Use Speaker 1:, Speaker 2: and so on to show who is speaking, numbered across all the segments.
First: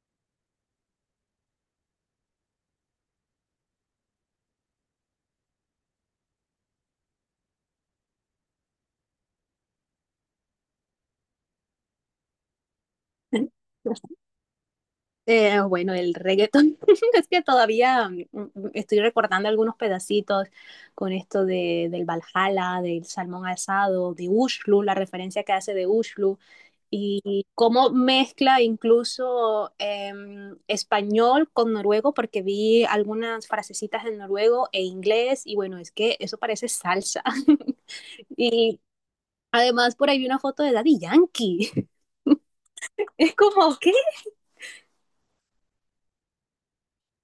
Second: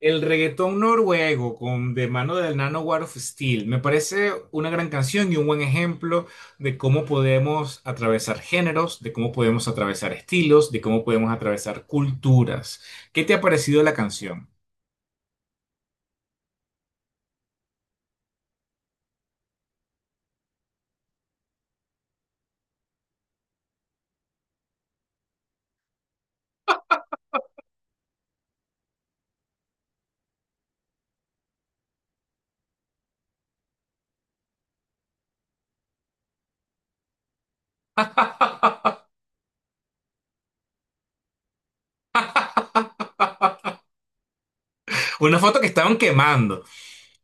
Speaker 1: El reggaetón noruego con de mano del Nano War of Steel me parece una gran canción y un buen ejemplo de cómo podemos atravesar géneros, de cómo podemos atravesar estilos, de cómo podemos atravesar culturas. ¿Qué te ha parecido la canción?
Speaker 2: Bueno, el reggaetón, es que todavía estoy recordando algunos pedacitos con esto del Valhalla, del salmón asado, de Ushlu, la referencia que hace de Ushlu, y cómo mezcla incluso español con noruego, porque vi algunas frasecitas en noruego e inglés, y bueno, es que eso parece salsa. Y además por ahí vi una foto de Daddy Yankee. Es como, ¿qué?
Speaker 1: Una foto que estaban quemando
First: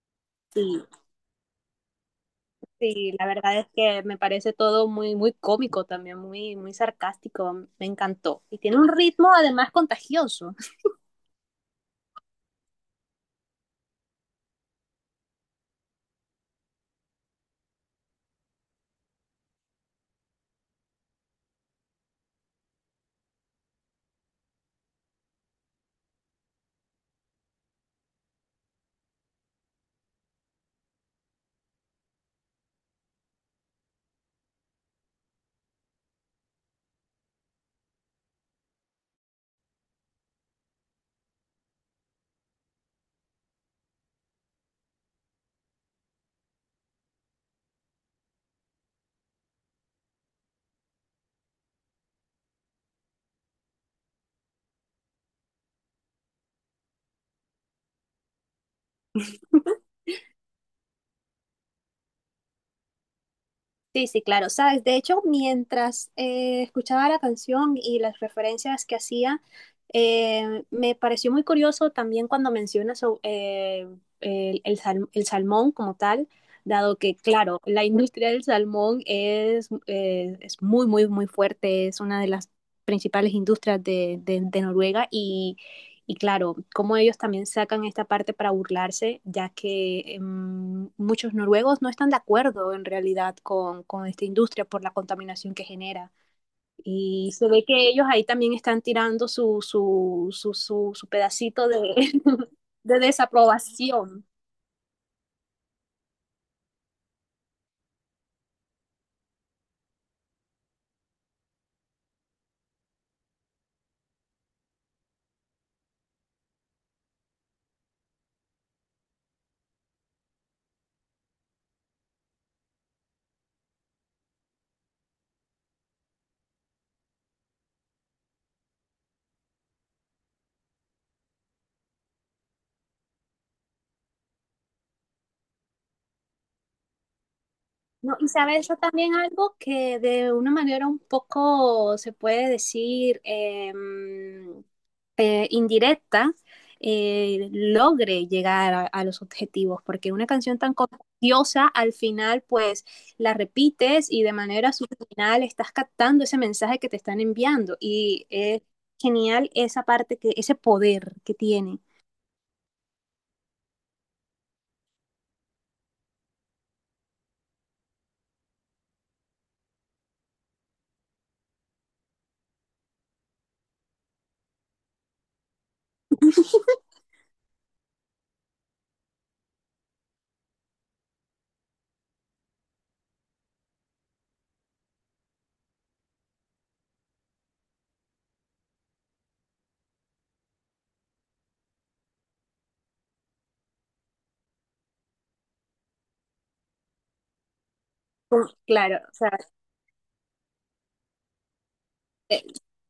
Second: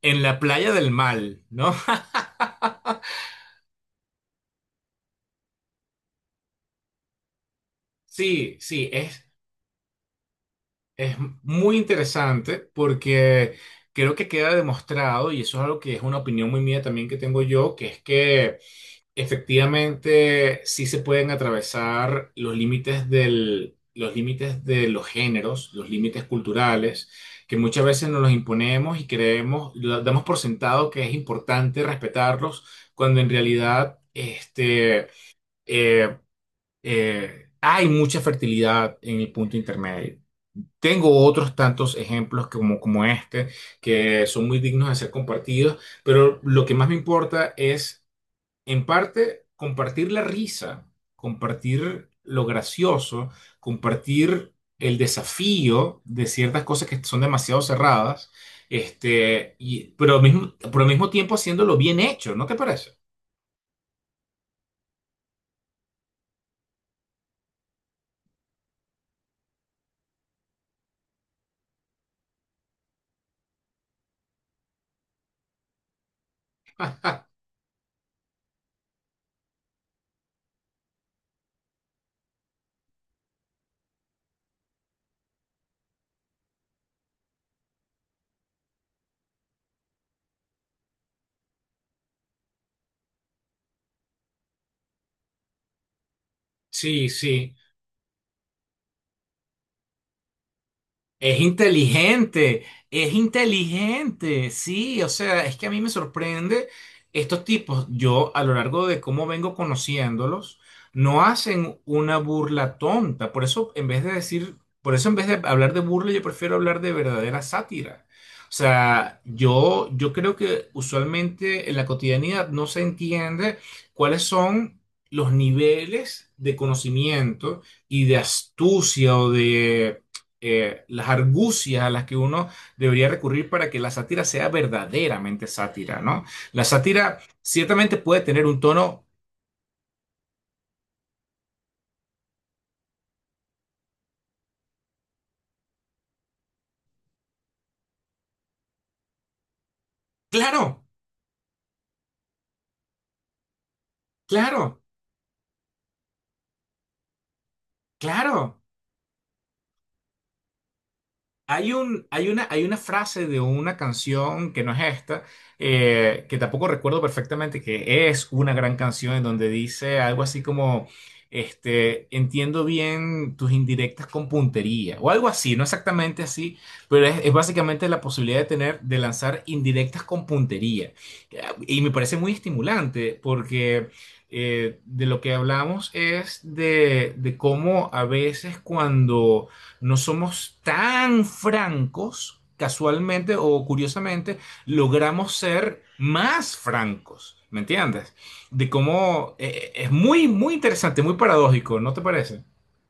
Speaker 1: en la playa
Speaker 2: Sí.
Speaker 1: del mal, ¿no?
Speaker 2: Sí, la verdad es que me parece todo muy, muy cómico también, muy, muy sarcástico, me encantó.
Speaker 1: Sí,
Speaker 2: Y tiene un
Speaker 1: sí, es,
Speaker 2: ritmo además contagioso.
Speaker 1: es muy interesante porque creo que queda demostrado, y eso es algo que es una opinión muy mía también que tengo yo, que es que efectivamente, sí se pueden atravesar los límites de los géneros, los límites culturales, que muchas veces nos los imponemos y creemos, lo damos por sentado que es importante respetarlos, cuando en realidad eh, hay mucha fertilidad en el punto intermedio. Tengo otros tantos ejemplos como este que son muy dignos de ser compartidos, pero lo que más me importa es, en parte, compartir la risa, compartir lo gracioso, compartir el desafío de ciertas cosas que son demasiado cerradas, pero al mismo tiempo haciéndolo bien hecho, ¿no te parece?
Speaker 2: Sí, sí, claro, sabes, de hecho, mientras escuchaba la canción y las referencias que hacía, me pareció muy curioso también cuando mencionas el salmón como tal, dado que, claro, la industria del salmón es muy, muy, muy fuerte, es una de las principales industrias de Noruega. Y claro, como ellos también sacan esta parte para burlarse, ya que muchos noruegos no están de acuerdo en realidad con esta industria por la contaminación que genera.
Speaker 1: Sí,
Speaker 2: Y se
Speaker 1: sí.
Speaker 2: ve que ellos ahí también están tirando su
Speaker 1: Es
Speaker 2: pedacito de,
Speaker 1: inteligente,
Speaker 2: de
Speaker 1: es
Speaker 2: desaprobación.
Speaker 1: inteligente, sí, o sea, es que a mí me sorprende estos tipos, yo a lo largo de cómo vengo conociéndolos, no hacen una burla tonta, por eso en vez de hablar de burla, yo prefiero hablar de verdadera sátira. O sea, yo creo que usualmente en la cotidianidad no se entiende cuáles son los niveles de conocimiento y de astucia o de las argucias a las que uno debería recurrir para que la sátira sea verdaderamente sátira, ¿no? La sátira ciertamente
Speaker 2: No,
Speaker 1: puede
Speaker 2: y
Speaker 1: tener un
Speaker 2: sabes, eso
Speaker 1: tono
Speaker 2: también algo que de una manera un poco se puede decir indirecta, logre llegar a los objetivos, porque una canción tan
Speaker 1: claro,
Speaker 2: contagiosa al final pues la repites y de manera
Speaker 1: claro,
Speaker 2: subliminal estás captando ese mensaje que te están enviando y
Speaker 1: claro.
Speaker 2: es genial esa parte, que ese poder que
Speaker 1: Hay
Speaker 2: tiene.
Speaker 1: un, hay una frase de una canción que no es esta, que tampoco recuerdo perfectamente, que es una gran canción en donde dice algo así como, entiendo bien tus indirectas con puntería, o algo así, no exactamente así, pero es básicamente la posibilidad de tener, de lanzar indirectas con puntería. Eh, Y me parece muy estimulante porque de lo que hablamos es de cómo a veces cuando no somos tan francos, casualmente o curiosamente, logramos ser más francos, ¿me entiendes? De
Speaker 2: Claro, o sea,
Speaker 1: cómo es muy, muy interesante, muy paradójico, ¿no te parece?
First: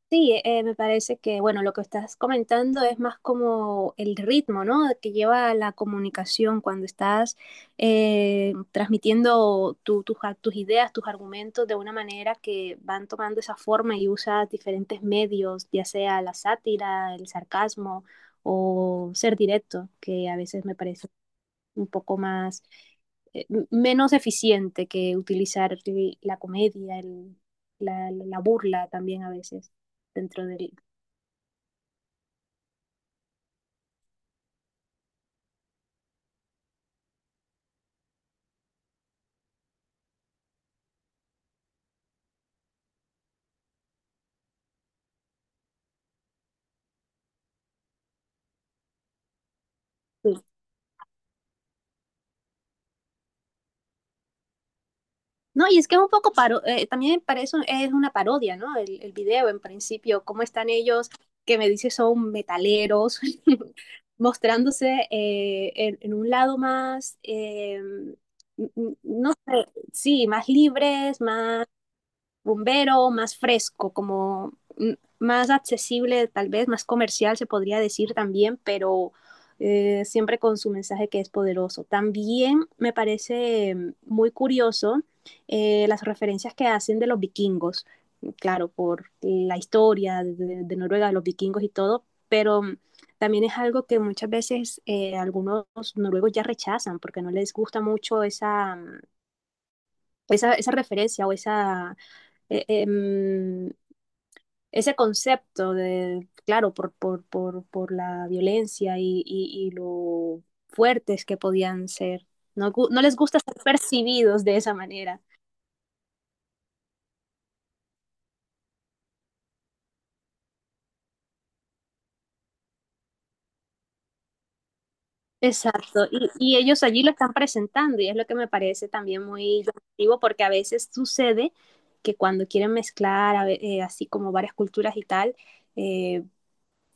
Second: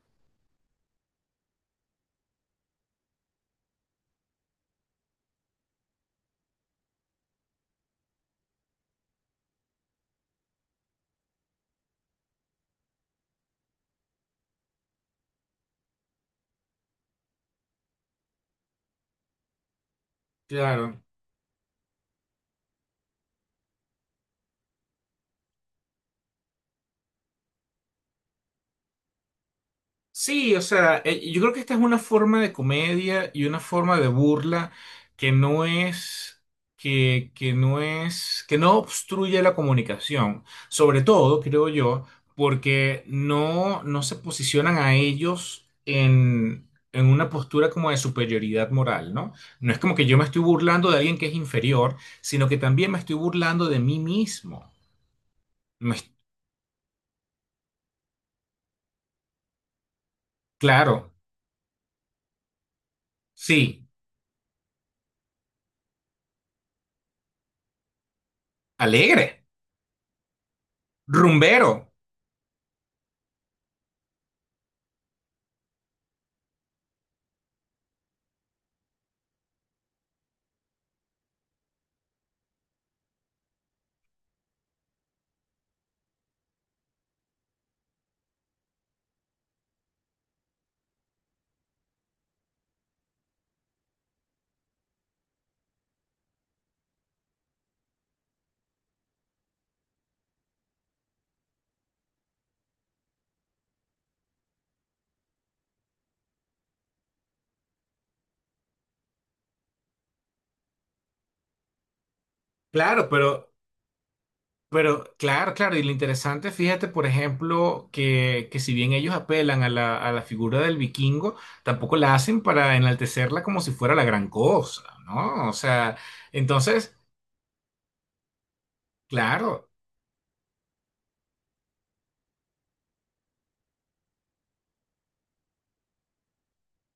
Speaker 2: sí, me parece que, bueno, lo que estás comentando es más como el ritmo, ¿no? Que lleva la comunicación cuando estás transmitiendo tus ideas, tus argumentos de una manera que van tomando esa forma, y usas diferentes medios, ya sea la sátira, el sarcasmo, o ser directo, que a veces me
Speaker 1: Claro.
Speaker 2: parece un poco más, menos eficiente que utilizar la comedia, burla también a veces dentro
Speaker 1: Sí, o
Speaker 2: del...
Speaker 1: sea, yo creo que esta es una forma de comedia y una forma de burla que no es, que no es, que no obstruye la comunicación. Sobre todo, creo yo, porque no se posicionan a ellos en una postura como de superioridad moral, ¿no? No es como que yo me
Speaker 2: Sí.
Speaker 1: estoy burlando de alguien que es inferior, sino que también me estoy burlando de mí mismo.
Speaker 2: No, y es que es un
Speaker 1: Me-
Speaker 2: poco también para eso, es una parodia, ¿no? El video en principio, cómo están ellos,
Speaker 1: claro,
Speaker 2: que me dice son metaleros,
Speaker 1: sí,
Speaker 2: mostrándose un lado más, no
Speaker 1: alegre,
Speaker 2: sé, sí, más libres, más
Speaker 1: rumbero.
Speaker 2: rumbero, más fresco, como más accesible, tal vez más comercial se podría decir también, pero siempre con su mensaje, que es poderoso. También me parece muy curioso, las referencias que hacen de los vikingos, claro, por la historia de Noruega, de los vikingos y todo, pero también es algo que muchas veces algunos noruegos ya rechazan porque no les gusta mucho esa, esa referencia, o esa, eh, em, ese concepto de, claro, por la violencia, y lo fuertes que podían ser. No, no
Speaker 1: Claro,
Speaker 2: les gusta
Speaker 1: pero
Speaker 2: ser percibidos de esa
Speaker 1: Pero
Speaker 2: manera.
Speaker 1: claro, claro, y lo interesante, fíjate, por ejemplo, que si bien ellos apelan a la figura del vikingo, tampoco la hacen para enaltecerla como si fuera la gran cosa, ¿no? O sea,
Speaker 2: Exacto, y ellos
Speaker 1: entonces,
Speaker 2: allí lo están presentando, y es lo que me parece también muy
Speaker 1: claro.
Speaker 2: llamativo, porque a veces sucede que cuando quieren mezclar así como varias culturas y tal, eh,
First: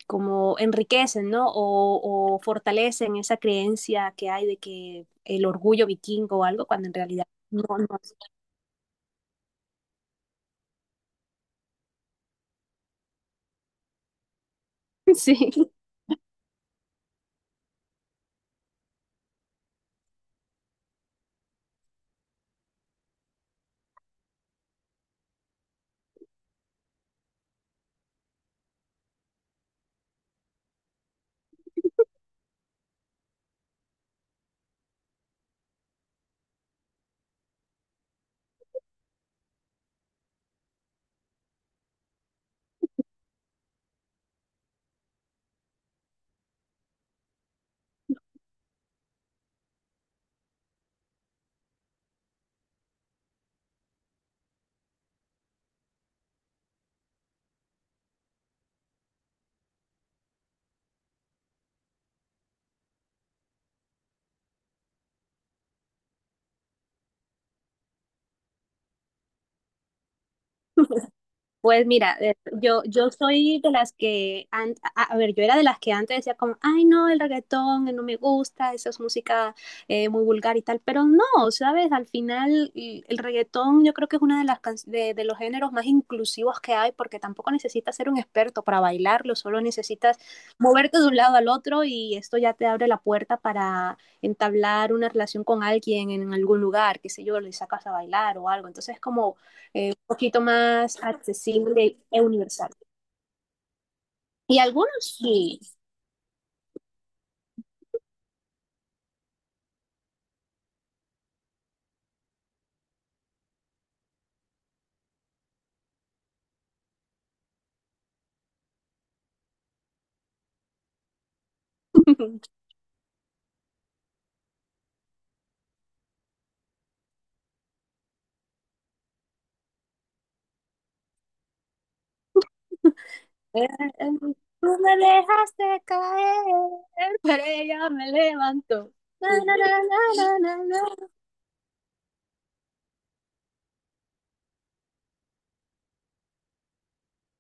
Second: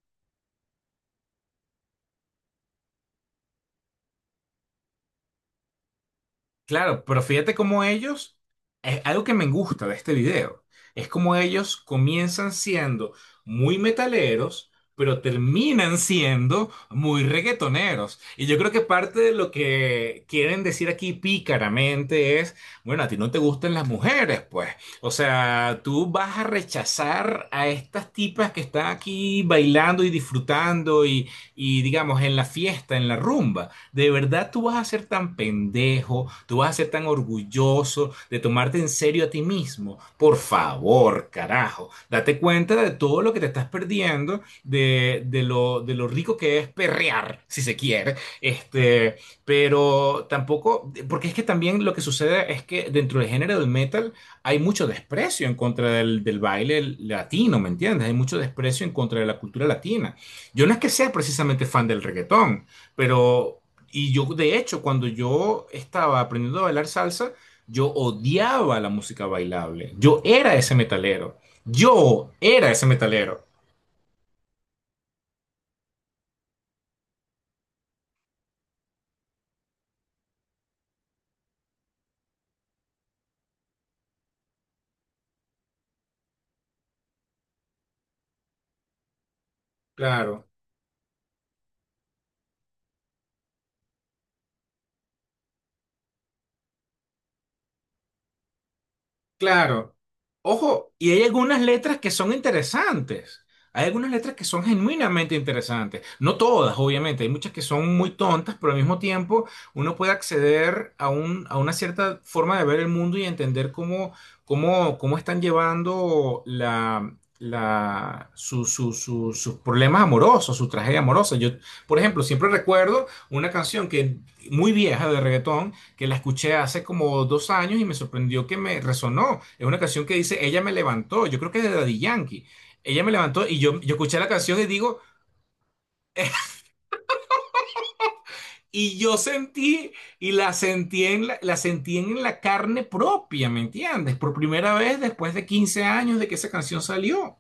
Speaker 2: como enriquecen, ¿no? Fortalecen esa creencia que hay de que el orgullo vikingo o algo, cuando en
Speaker 1: Claro, pero
Speaker 2: realidad
Speaker 1: fíjate
Speaker 2: no,
Speaker 1: cómo
Speaker 2: no.
Speaker 1: ellos, es algo que me gusta de este video, es como ellos comienzan siendo muy metaleros, pero
Speaker 2: Sí.
Speaker 1: terminan siendo muy reggaetoneros. Y yo creo que parte de lo que quieren decir aquí pícaramente es, bueno, a ti no te gustan las mujeres, pues. O sea, tú vas a rechazar a estas tipas que están aquí bailando y disfrutando y digamos, en la fiesta, en la rumba. ¿De verdad tú vas a ser tan pendejo? ¿Tú vas a ser tan orgulloso de tomarte en serio a ti mismo? Por favor, carajo. Date cuenta de todo lo que te estás perdiendo, de lo rico que es perrear, si se quiere. Pero tampoco, porque es que también lo que sucede es que dentro del género del metal hay mucho desprecio en contra del baile latino, ¿me entiendes? Hay mucho desprecio en contra de la cultura latina. Yo no es que sea precisamente fan del reggaetón, pero y yo, de hecho, cuando yo estaba aprendiendo a bailar salsa, yo odiaba la música bailable. Yo era ese metalero.
Speaker 2: Pues mira,
Speaker 1: Yo era
Speaker 2: yo,
Speaker 1: ese
Speaker 2: yo
Speaker 1: metalero.
Speaker 2: soy de las que, a ver, yo era de las que antes decía como, ay no, el reggaetón no me gusta, esa es música muy vulgar y tal, pero no, ¿sabes? Al final, y el reggaetón, yo creo que es uno de, de los géneros más inclusivos que hay, porque tampoco necesitas ser un experto para bailarlo, solo necesitas
Speaker 1: Claro.
Speaker 2: moverte de un lado al otro, y esto ya te abre la puerta para entablar una relación con alguien en algún lugar, qué sé yo, le sacas a bailar o algo, entonces como
Speaker 1: Claro.
Speaker 2: un poquito
Speaker 1: Ojo,
Speaker 2: más
Speaker 1: y hay algunas
Speaker 2: accesible
Speaker 1: letras que
Speaker 2: e
Speaker 1: son
Speaker 2: universal.
Speaker 1: interesantes. Hay algunas letras que
Speaker 2: Y
Speaker 1: son
Speaker 2: algunos
Speaker 1: genuinamente
Speaker 2: sí.
Speaker 1: interesantes. No todas, obviamente. Hay muchas que son muy tontas, pero al mismo tiempo uno puede acceder a una cierta forma de ver el mundo y entender cómo están llevando la, la, su- su- su- sus problemas amorosos, su tragedia amorosa. Yo, por ejemplo, siempre recuerdo una canción que muy vieja de reggaetón que la escuché hace como 2 años y me sorprendió que me resonó. Es una canción que dice Ella me levantó, yo creo que es de Daddy Yankee. Ella me levantó y
Speaker 2: Eh,
Speaker 1: yo escuché la
Speaker 2: eh,
Speaker 1: canción y
Speaker 2: tú me
Speaker 1: digo,
Speaker 2: dejaste caer, pero ella me levantó.
Speaker 1: y yo
Speaker 2: Na, na, na,
Speaker 1: sentí, y
Speaker 2: na,
Speaker 1: la
Speaker 2: na, na,
Speaker 1: sentí
Speaker 2: na.
Speaker 1: en la sentí en la carne propia, ¿me entiendes? Por primera vez después de 15 años de que esa canción salió.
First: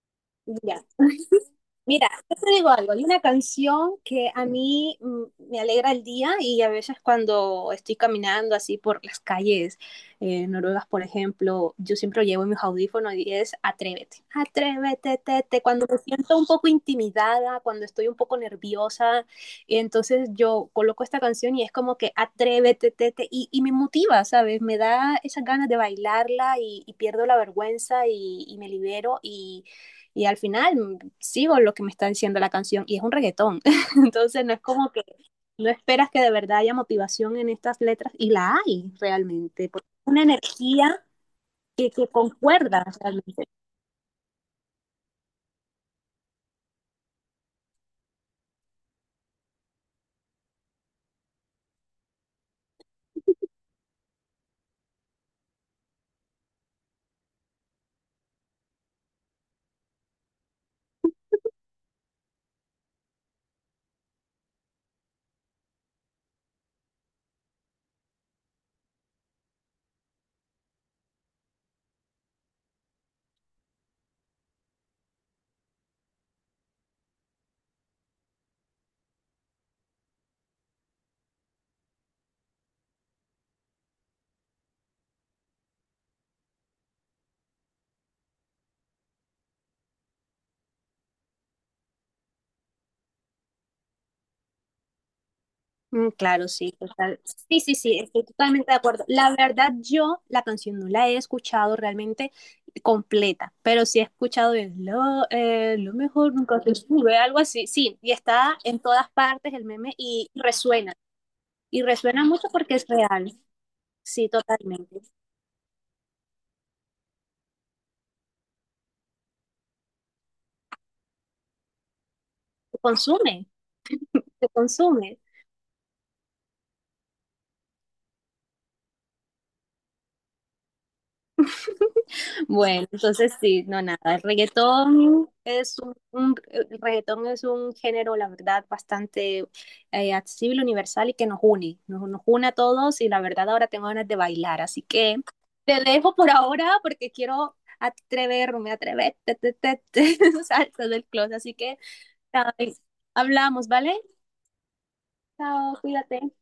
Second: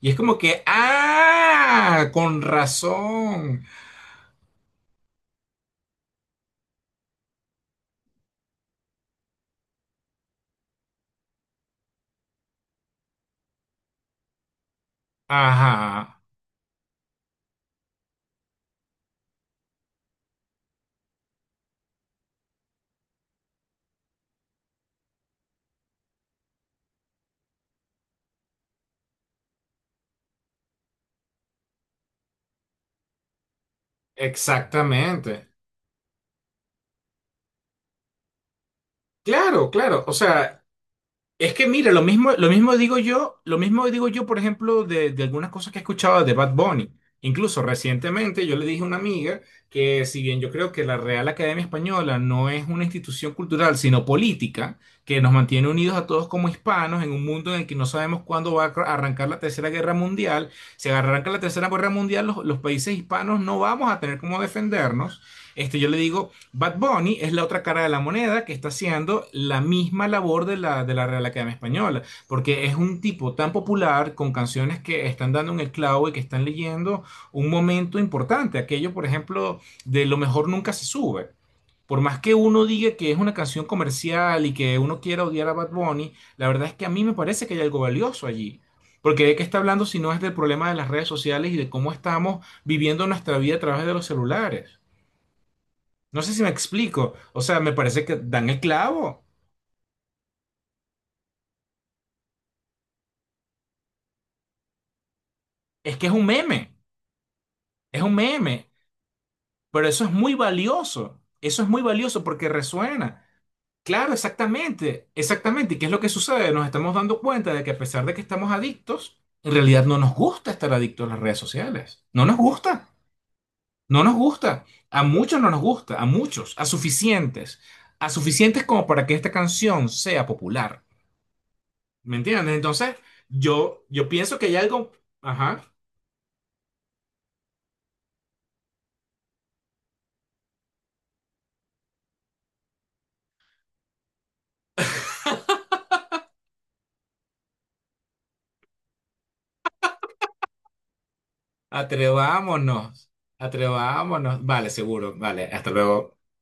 Speaker 1: Y es como que,
Speaker 2: Ya, mira,
Speaker 1: ah,
Speaker 2: yo
Speaker 1: con
Speaker 2: te digo algo, hay una
Speaker 1: razón.
Speaker 2: canción que a mí me alegra el día, y a veces cuando estoy caminando así por las calles noruegas, por ejemplo, yo siempre llevo mis audífonos, y es Atrévete, Atrévete, tete, cuando me
Speaker 1: Ajá,
Speaker 2: siento un poco intimidada, cuando estoy un poco nerviosa, y entonces yo coloco esta canción, y es como que Atrévete, tete, y me motiva, ¿sabes? Me da esas ganas de bailarla, y pierdo la vergüenza, y me libero y... Y al final sigo lo que me está diciendo la canción, y es un reggaetón. Entonces, no es como que
Speaker 1: exactamente.
Speaker 2: no esperas que de verdad haya motivación en estas letras, y la hay realmente,
Speaker 1: Claro,
Speaker 2: porque es
Speaker 1: claro. O
Speaker 2: una
Speaker 1: sea,
Speaker 2: energía
Speaker 1: es que mira,
Speaker 2: que concuerda realmente.
Speaker 1: lo mismo digo yo, por ejemplo, de algunas cosas que he escuchado de Bad Bunny. Incluso recientemente yo le dije a una amiga que si bien yo creo que la Real Academia Española no es una institución cultural, sino política, que nos mantiene unidos a todos como hispanos en un mundo en el que no sabemos cuándo va a arrancar la Tercera Guerra Mundial, si arranca la Tercera Guerra Mundial, los países hispanos no vamos a tener cómo defendernos. Yo le digo, Bad Bunny es la otra cara de la moneda que está haciendo la misma labor de de la Real Academia Española, porque es un tipo tan popular con canciones que están dando en el clavo y que están leyendo un momento importante. Aquello, por ejemplo, de Lo mejor nunca se sube. Por más que uno diga que es una canción comercial y que uno quiera odiar a Bad Bunny, la verdad es que a mí me parece que hay algo valioso allí. Porque de qué está hablando si no es del problema de las redes sociales y de cómo estamos viviendo nuestra vida a través de los celulares. No sé si me
Speaker 2: Claro, sí,
Speaker 1: explico.
Speaker 2: total.
Speaker 1: O sea,
Speaker 2: Sí,
Speaker 1: me
Speaker 2: sí, sí,
Speaker 1: parece que
Speaker 2: estoy
Speaker 1: dan el
Speaker 2: totalmente de acuerdo.
Speaker 1: clavo.
Speaker 2: La verdad, yo la canción no la he escuchado realmente completa, pero sí he escuchado lo
Speaker 1: Es que es un
Speaker 2: mejor nunca
Speaker 1: meme.
Speaker 2: te sube, algo así. Sí,
Speaker 1: Es
Speaker 2: y
Speaker 1: un
Speaker 2: está
Speaker 1: meme.
Speaker 2: en todas partes el
Speaker 1: Pero
Speaker 2: meme,
Speaker 1: eso es
Speaker 2: y
Speaker 1: muy
Speaker 2: resuena.
Speaker 1: valioso. Eso es muy
Speaker 2: Y
Speaker 1: valioso
Speaker 2: resuena
Speaker 1: porque
Speaker 2: mucho porque es
Speaker 1: resuena.
Speaker 2: real,
Speaker 1: Claro,
Speaker 2: sí, totalmente.
Speaker 1: exactamente. Exactamente. ¿Y qué es lo que sucede? Nos estamos dando cuenta de que a pesar de que estamos adictos, en realidad no nos gusta estar adictos a las redes sociales. No nos
Speaker 2: Se
Speaker 1: gusta.
Speaker 2: consume,
Speaker 1: No nos
Speaker 2: se
Speaker 1: gusta. A
Speaker 2: consume.
Speaker 1: muchos no nos gusta. A muchos. A suficientes. A suficientes como para que esta canción sea popular. ¿Me entiendes?
Speaker 2: Bueno,
Speaker 1: Entonces,
Speaker 2: entonces sí, no
Speaker 1: yo,
Speaker 2: nada.
Speaker 1: yo
Speaker 2: El
Speaker 1: pienso que hay algo.
Speaker 2: reggaetón
Speaker 1: Ajá.
Speaker 2: es un el reggaetón es un género, la verdad, bastante accesible, universal, y que nos une, nos une a todos, y la verdad ahora tengo ganas de bailar, así que te dejo por ahora, porque quiero atreverme, atreverte, te, salsa del closet, así que nada,
Speaker 1: Atrevámonos,
Speaker 2: hablamos, ¿vale?
Speaker 1: atrevámonos. Vale, seguro, vale, hasta
Speaker 2: Chao,
Speaker 1: luego.
Speaker 2: cuídate.